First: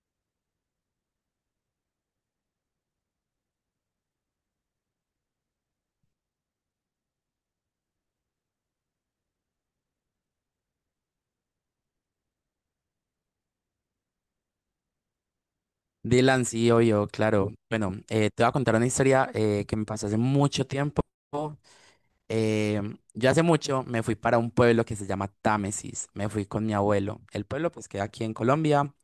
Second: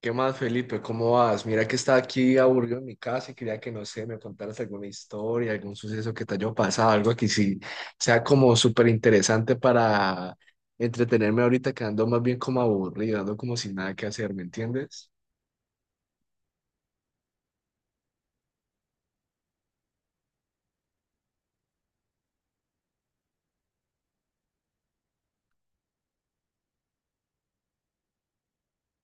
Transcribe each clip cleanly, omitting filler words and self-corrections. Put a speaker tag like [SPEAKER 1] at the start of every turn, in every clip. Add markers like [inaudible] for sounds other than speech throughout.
[SPEAKER 1] ¿Qué más, Felipe? ¿Cómo vas? Mira que estaba aquí aburrido en mi casa y quería que, no sé, me contaras alguna historia, algún suceso que te haya pasado, algo que sí sea como súper interesante para entretenerme ahorita, que ando más bien como aburrido, ando como sin nada que hacer, ¿me entiendes?
[SPEAKER 2] Dylan, sí, obvio, claro. Bueno, te voy a contar una historia que me pasó hace mucho tiempo. Eh, yo hace mucho me fui para un pueblo que se llama Támesis. Me fui con mi abuelo. El pueblo pues queda aquí en Colombia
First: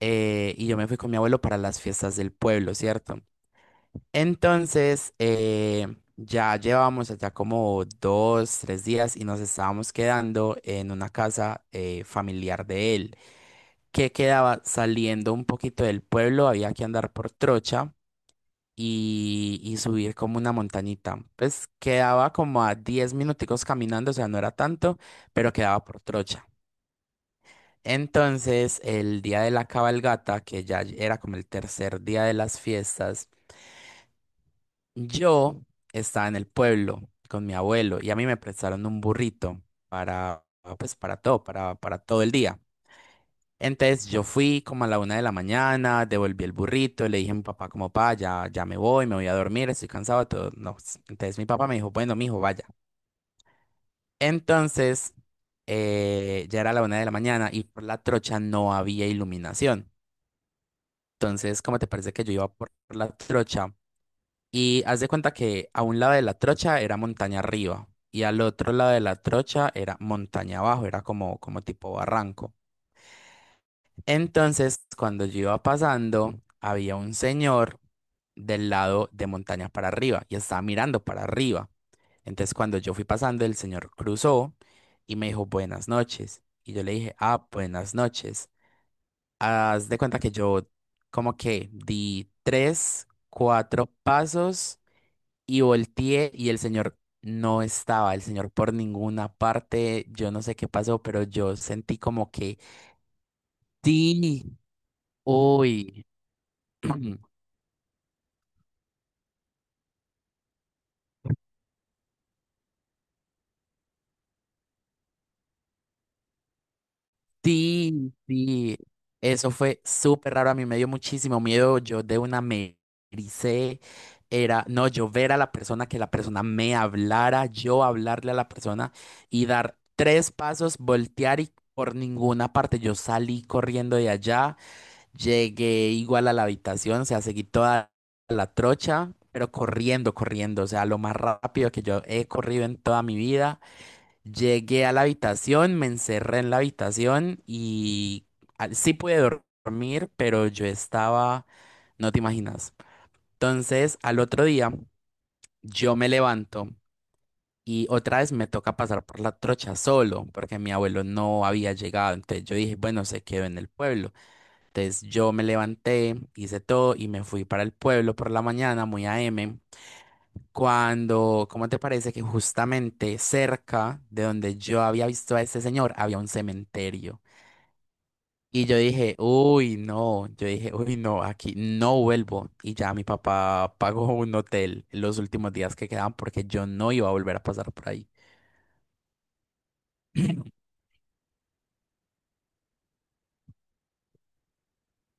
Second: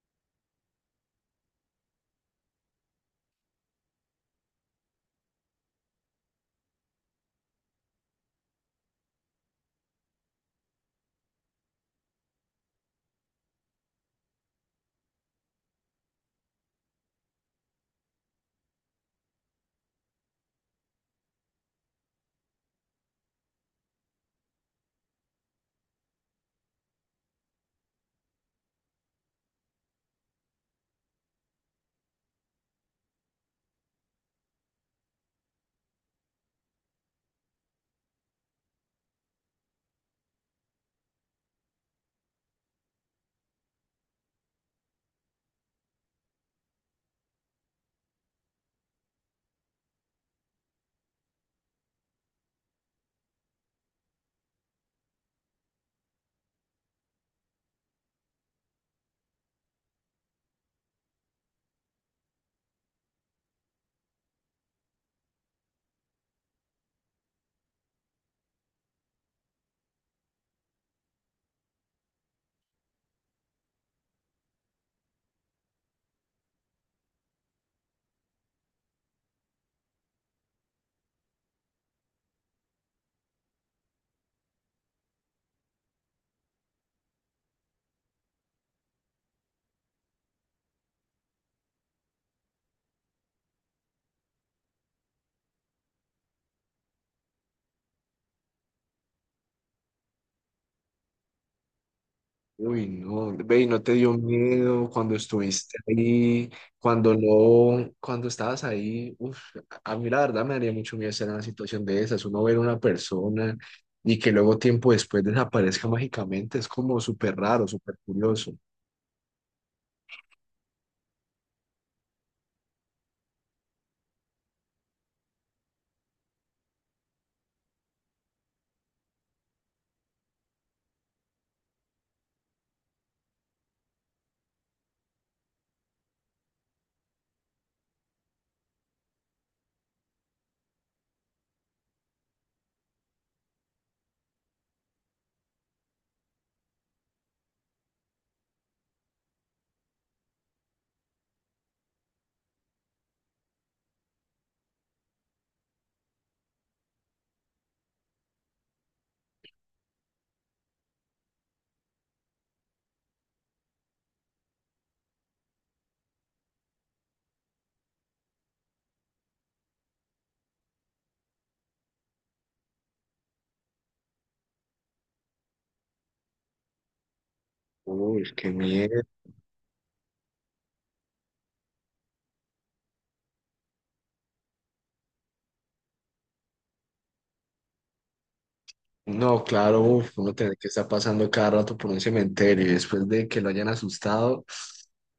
[SPEAKER 2] y yo me fui con mi abuelo para las fiestas del pueblo, ¿cierto? Entonces, ya llevábamos allá como 2, 3 días y nos estábamos quedando en una casa familiar de él, que quedaba saliendo un poquito del pueblo, había que andar por trocha y subir como una montañita. Pues quedaba como a 10 minuticos caminando, o sea, no era tanto, pero quedaba por trocha. Entonces, el día de la cabalgata, que ya era como el tercer día de las fiestas, yo estaba en el pueblo con mi abuelo y a mí me prestaron un burrito para, pues, para todo, para todo el día. Entonces yo fui como a la 1 de la mañana, devolví el burrito, le dije a mi papá como, pa, ya, ya me voy a dormir, estoy cansado, todo. No, entonces mi papá me dijo, bueno, mijo, vaya. Entonces ya era la 1 de la mañana y por la trocha no había iluminación. Entonces, ¿cómo te parece que yo iba por la trocha? Y haz de cuenta que a un lado de la trocha era montaña arriba y al otro lado de la trocha era montaña abajo, era como tipo barranco. Entonces, cuando yo iba pasando, había un señor del lado de montaña para arriba y estaba mirando para arriba. Entonces, cuando yo fui pasando, el señor cruzó y me dijo buenas noches. Y yo le dije, ah, buenas noches. Haz de cuenta que yo como que di tres, cuatro pasos y volteé y el señor no estaba, el señor por ninguna parte, yo no sé qué pasó, pero yo sentí como que,
[SPEAKER 1] Uy, no, ve, ¿y no te dio
[SPEAKER 2] sí,
[SPEAKER 1] miedo cuando estuviste
[SPEAKER 2] uy.
[SPEAKER 1] ahí, cuando
[SPEAKER 2] [clears throat]
[SPEAKER 1] no, cuando estabas ahí, uf, a mí la verdad me daría mucho miedo estar en una situación de esas, uno ver a una persona y que luego tiempo después desaparezca mágicamente, es como súper raro, súper
[SPEAKER 2] Sí,
[SPEAKER 1] curioso.
[SPEAKER 2] sí, eso fue súper raro, a mí me dio muchísimo miedo, yo de una me ericé, era, no, yo ver a la persona, que la persona me hablara, yo hablarle a la persona y dar tres pasos, voltear y por ninguna parte, yo salí corriendo de allá, llegué igual a la habitación, o sea, seguí toda la trocha, pero corriendo, corriendo, o sea, lo más rápido que yo he corrido en toda mi vida. Llegué a la habitación, me encerré en la habitación y ah, sí pude dormir, pero yo estaba, no te imaginas. Entonces, al otro día, yo me levanto y otra vez me toca pasar por la trocha solo, porque mi abuelo no había llegado. Entonces yo dije, bueno, se quedó en el pueblo. Entonces yo me levanté, hice todo y me fui para el pueblo por la mañana, muy a m. Cuando, ¿cómo te parece que justamente cerca de donde yo había visto a este señor había un cementerio?
[SPEAKER 1] Uy, qué
[SPEAKER 2] Y yo
[SPEAKER 1] miedo.
[SPEAKER 2] dije, uy, no, yo dije, uy, no, aquí no vuelvo. Y ya mi papá pagó un hotel los últimos días que quedaban porque yo no iba a volver a pasar por ahí.
[SPEAKER 1] No, claro, uf, uno tiene que estar pasando cada rato por un cementerio y después de que lo hayan asustado,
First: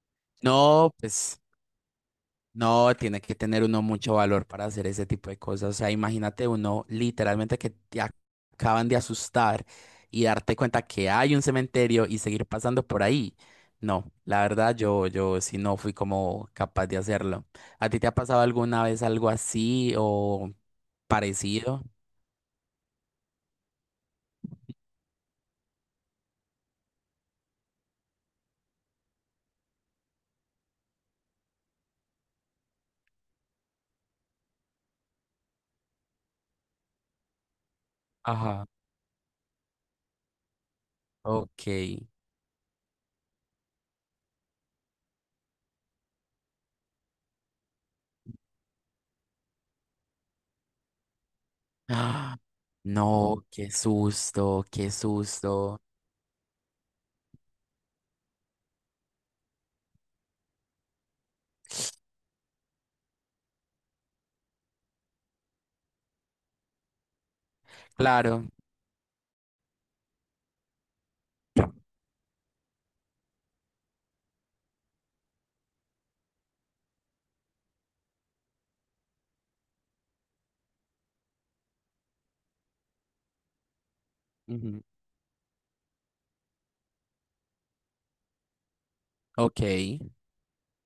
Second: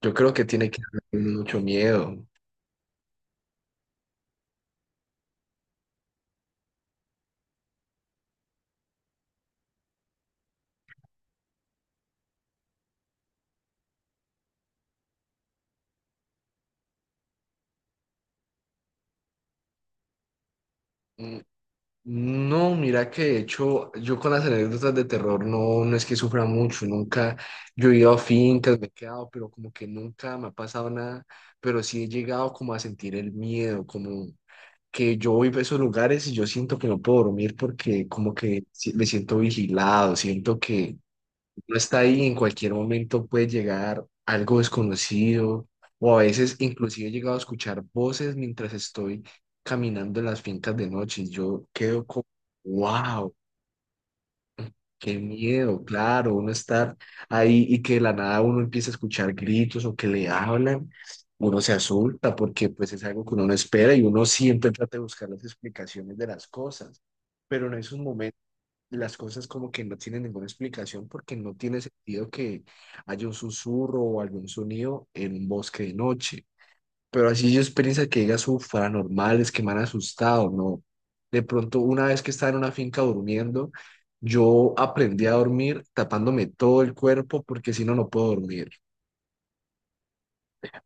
[SPEAKER 1] yo creo que tiene que
[SPEAKER 2] No,
[SPEAKER 1] haber
[SPEAKER 2] pues.
[SPEAKER 1] mucho miedo.
[SPEAKER 2] No, tiene que tener uno mucho valor para hacer ese tipo de cosas. O sea, imagínate uno literalmente que te acaban de asustar y darte cuenta que hay un cementerio y seguir pasando por ahí. No, la verdad yo sí no fui como capaz de hacerlo. ¿A ti te ha pasado alguna vez algo así o parecido?
[SPEAKER 1] No, mira que de hecho yo con las anécdotas de terror no, no es que sufra mucho, nunca yo he ido a fincas, me he quedado, pero como que nunca me ha pasado nada, pero sí he llegado como a sentir el miedo, como que yo voy a esos lugares y yo siento que no puedo dormir porque como que
[SPEAKER 2] Ajá.
[SPEAKER 1] me siento vigilado, siento que
[SPEAKER 2] Ok.
[SPEAKER 1] no está ahí, en cualquier momento puede llegar algo desconocido o a veces inclusive he llegado a escuchar voces mientras estoy caminando en las fincas de noche y yo quedo como,
[SPEAKER 2] Ah,
[SPEAKER 1] wow,
[SPEAKER 2] no, qué susto, qué
[SPEAKER 1] qué
[SPEAKER 2] susto.
[SPEAKER 1] miedo, claro, uno estar ahí y que de la nada uno empieza a escuchar gritos o que le hablan. Uno se asusta porque pues es algo que uno no espera y uno siempre trata de buscar las explicaciones de las cosas, pero en esos momentos
[SPEAKER 2] Claro.
[SPEAKER 1] las cosas como que no tienen ninguna explicación porque no tiene sentido que haya un susurro o algún sonido en un bosque de noche. Pero así yo experiencia que digas, uff, paranormales, que me han asustado, ¿no? De pronto, una vez que estaba en una finca durmiendo, yo
[SPEAKER 2] Ujú,
[SPEAKER 1] aprendí a dormir tapándome todo el cuerpo porque si no, no puedo dormir.
[SPEAKER 2] Ok.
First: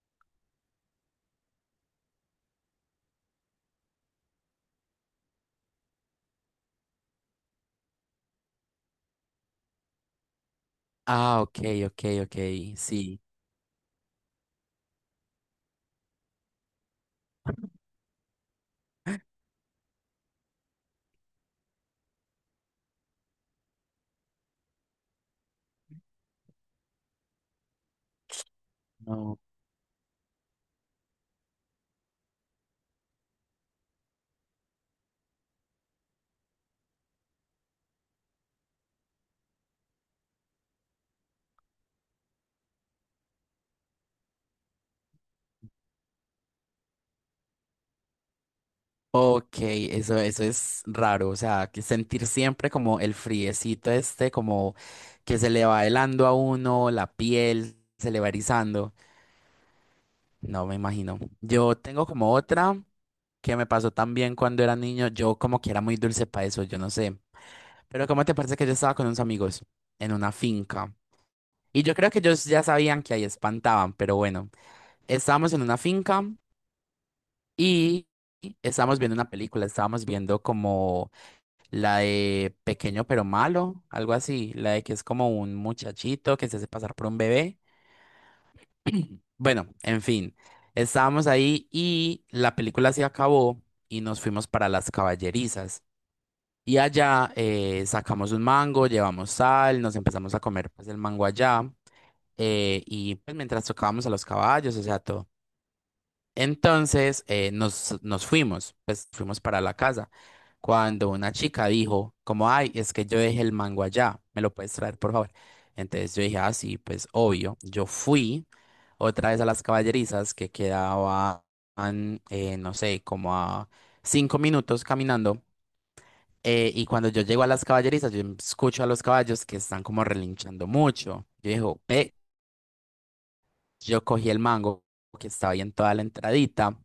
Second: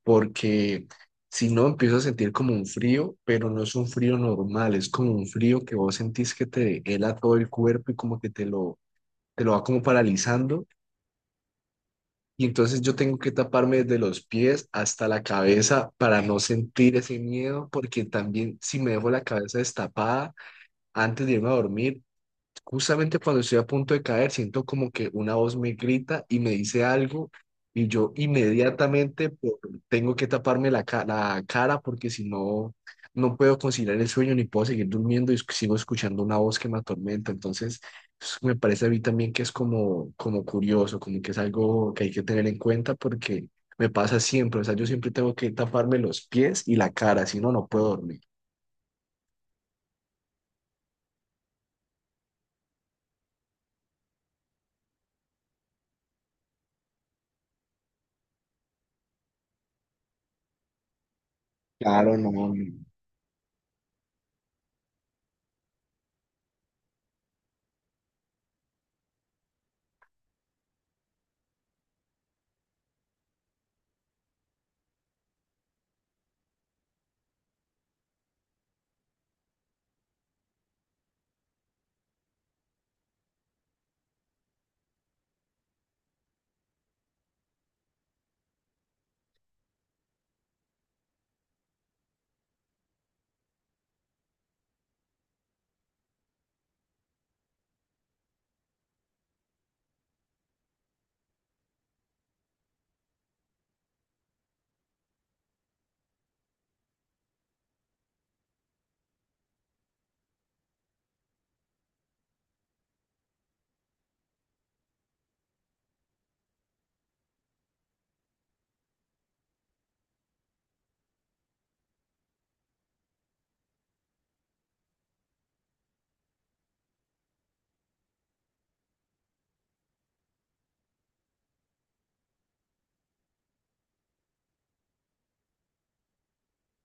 [SPEAKER 1] Porque si no, empiezo a sentir como un frío, pero no es un frío normal, es como un frío que vos sentís que te hela todo el cuerpo y como que te lo va como paralizando
[SPEAKER 2] Ah, ok, ok, ok.
[SPEAKER 1] y entonces yo tengo
[SPEAKER 2] Sí.
[SPEAKER 1] que taparme desde los pies hasta la cabeza para no sentir ese miedo, porque también si me dejo la cabeza destapada antes de irme a dormir, justamente cuando estoy a punto de caer, siento como que una voz me grita y me dice algo y yo inmediatamente
[SPEAKER 2] No.
[SPEAKER 1] tengo que taparme la, la cara porque si no, no puedo conciliar el sueño ni puedo seguir durmiendo y sigo escuchando una voz que me atormenta. Entonces, me parece a mí también que es como, como curioso, como que es algo que hay que tener en cuenta porque me pasa siempre, o sea, yo siempre tengo que taparme los pies y la cara, si no, no puedo dormir.
[SPEAKER 2] Ok, eso es raro, o sea, que sentir siempre como el friecito este, como que se le va helando a uno, la piel se le va erizando. No me imagino. Yo tengo
[SPEAKER 1] Claro, no.
[SPEAKER 2] como
[SPEAKER 1] No.
[SPEAKER 2] otra que me pasó también cuando era niño, yo como que era muy dulce para eso, yo no sé. Pero ¿cómo te parece que yo estaba con unos amigos en una finca? Y yo creo que ellos ya sabían que ahí espantaban, pero bueno, estábamos en una finca y estábamos viendo una película, estábamos viendo la de Pequeño pero Malo, algo así. La de que es como un muchachito que se hace pasar por un bebé. Bueno, en fin, estábamos ahí y la película se acabó y nos fuimos para las caballerizas. Y allá sacamos un mango, llevamos sal, nos empezamos a comer pues el mango allá. Y pues mientras tocábamos a los caballos, o sea, todo. Entonces nos fuimos, pues fuimos para la casa. Cuando una chica dijo, como, ay, es que yo dejé el mango allá, ¿me lo puedes traer, por favor? Entonces yo dije, ah, sí, pues obvio. Yo fui otra vez a las caballerizas que quedaban, no sé, como a 5 minutos caminando. Y cuando yo llego a las caballerizas, yo escucho a los caballos que están como relinchando mucho. Yo digo, yo cogí el mango que estaba ahí en toda la entradita.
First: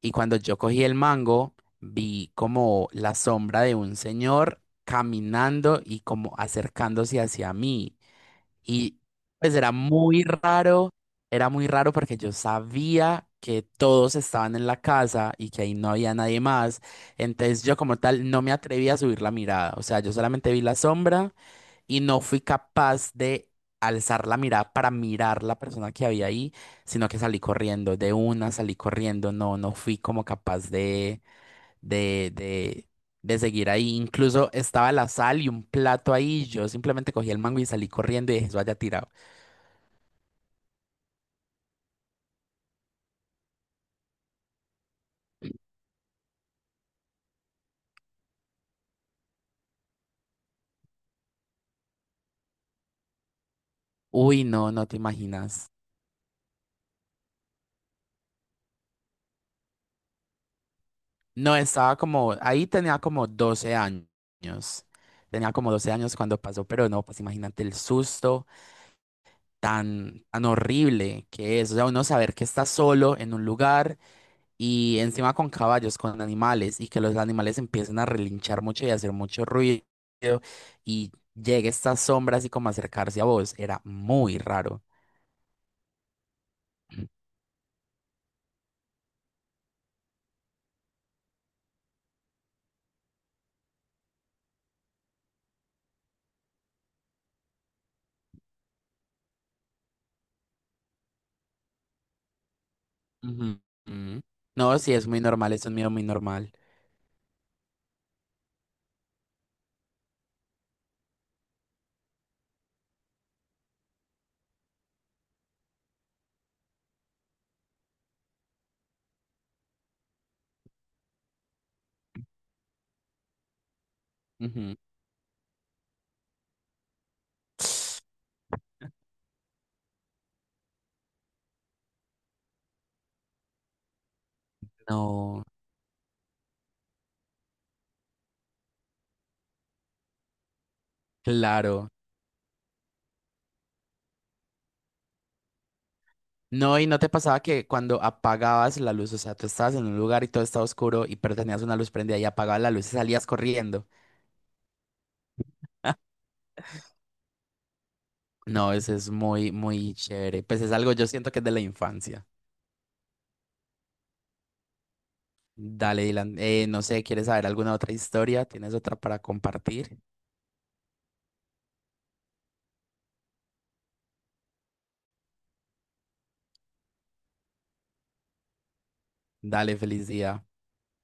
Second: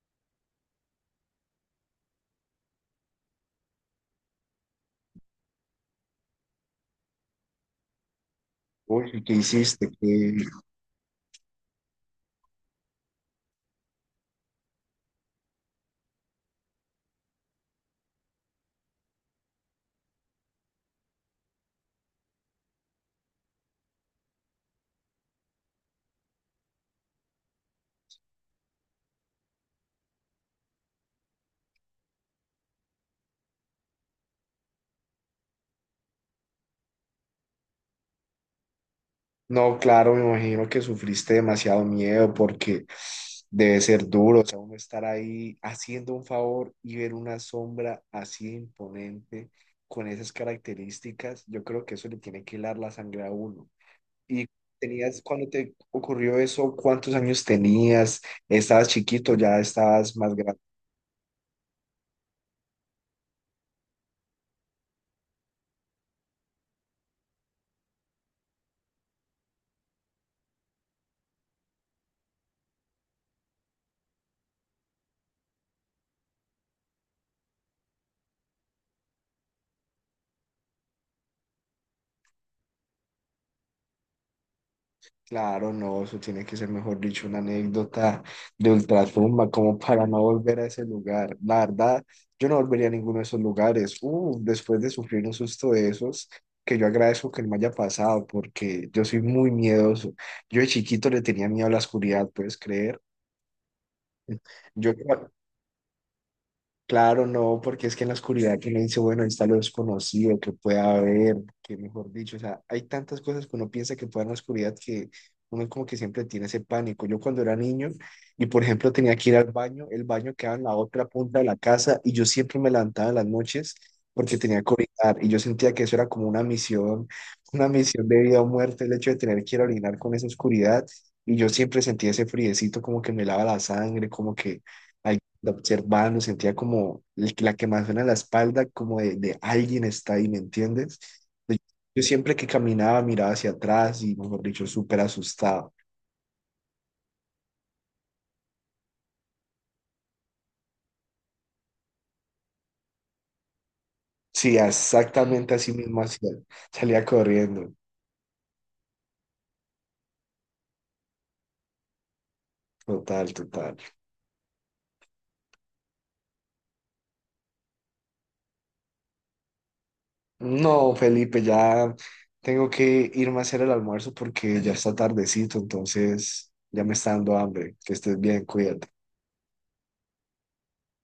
[SPEAKER 2] Y cuando yo cogí el mango, vi como la sombra de un señor caminando y como acercándose hacia mí. Y
[SPEAKER 1] Uy, ¿qué
[SPEAKER 2] pues
[SPEAKER 1] hiciste? Qué.
[SPEAKER 2] era muy raro porque yo sabía que todos estaban en la casa y que ahí no había nadie más. Entonces yo como tal no me atreví a subir la mirada. O sea, yo solamente vi la sombra y no fui capaz de alzar la mirada para mirar la persona que había ahí, sino que salí corriendo, de una salí corriendo, no, no fui como capaz de, de, de, seguir ahí. Incluso estaba la sal y un plato ahí, yo simplemente cogí el mango y salí corriendo y dejé eso allá tirado.
[SPEAKER 1] No, claro, me imagino que sufriste demasiado miedo porque debe ser duro, o sea, uno estar ahí haciendo un favor y ver una sombra así de imponente con esas características, yo creo que eso le tiene que helar la sangre a uno.
[SPEAKER 2] Uy,
[SPEAKER 1] ¿Y
[SPEAKER 2] no, no te
[SPEAKER 1] tenías, cuando
[SPEAKER 2] imaginas.
[SPEAKER 1] te ocurrió eso, cuántos años tenías? ¿Estabas chiquito, ya estabas más grande?
[SPEAKER 2] No, estaba como, ahí tenía como 12 años. Tenía como 12 años cuando pasó, pero no, pues imagínate el susto. Tan, tan horrible que es. O sea, uno saber que está solo en un lugar y encima con caballos, con animales, y que los animales empiecen a relinchar mucho y a hacer mucho ruido y llegue esta sombra así como a acercarse a vos. Era muy raro.
[SPEAKER 1] Claro, no, eso tiene que ser, mejor dicho, una anécdota de ultratumba, como para no volver a ese lugar. La verdad, yo no volvería a ninguno de esos lugares. Después de sufrir un susto de esos, que yo agradezco que no me haya pasado, porque yo soy muy miedoso. Yo de chiquito le tenía miedo a la oscuridad, ¿puedes creer?
[SPEAKER 2] Ujú. Ujú. No,
[SPEAKER 1] Yo,
[SPEAKER 2] sí, es muy normal, es un miedo muy normal.
[SPEAKER 1] claro, no, porque es que en la oscuridad que uno dice, bueno, ahí está lo desconocido, que pueda haber, que mejor dicho, o sea, hay tantas cosas que uno piensa que puede en la oscuridad que uno como que siempre tiene ese pánico. Yo cuando era niño y por ejemplo tenía que ir al baño, el baño quedaba en la otra punta de la casa y yo siempre me levantaba en las noches porque tenía que
[SPEAKER 2] Ujú.
[SPEAKER 1] orinar y yo sentía que eso era como una misión, [laughs] una misión de vida o muerte, el hecho de tener que ir a orinar con esa oscuridad y yo siempre sentía ese friecito como que me lava la sangre, como que
[SPEAKER 2] No,
[SPEAKER 1] la observando, sentía como la quemazón en la espalda, como de alguien está ahí, ¿me entiendes? Yo
[SPEAKER 2] claro.
[SPEAKER 1] yo siempre que caminaba miraba hacia atrás y, mejor dicho, súper asustado.
[SPEAKER 2] No, y no te pasaba que cuando apagabas la luz, o sea, tú estabas en un lugar y todo estaba oscuro y pero tenías una luz prendida y apagabas la luz y salías corriendo.
[SPEAKER 1] Sí, exactamente así mismo hacía, salía corriendo.
[SPEAKER 2] No, ese es muy, muy chévere. Pues es algo, yo siento que es de la infancia.
[SPEAKER 1] Total, total.
[SPEAKER 2] Dale, Dylan. No sé, ¿quieres saber alguna otra historia? ¿Tienes otra para compartir?
[SPEAKER 1] No, Felipe, ya tengo que irme a hacer el almuerzo porque ya está tardecito, entonces ya me está dando hambre. Que estés bien, cuídate.
[SPEAKER 2] Dale, feliz día.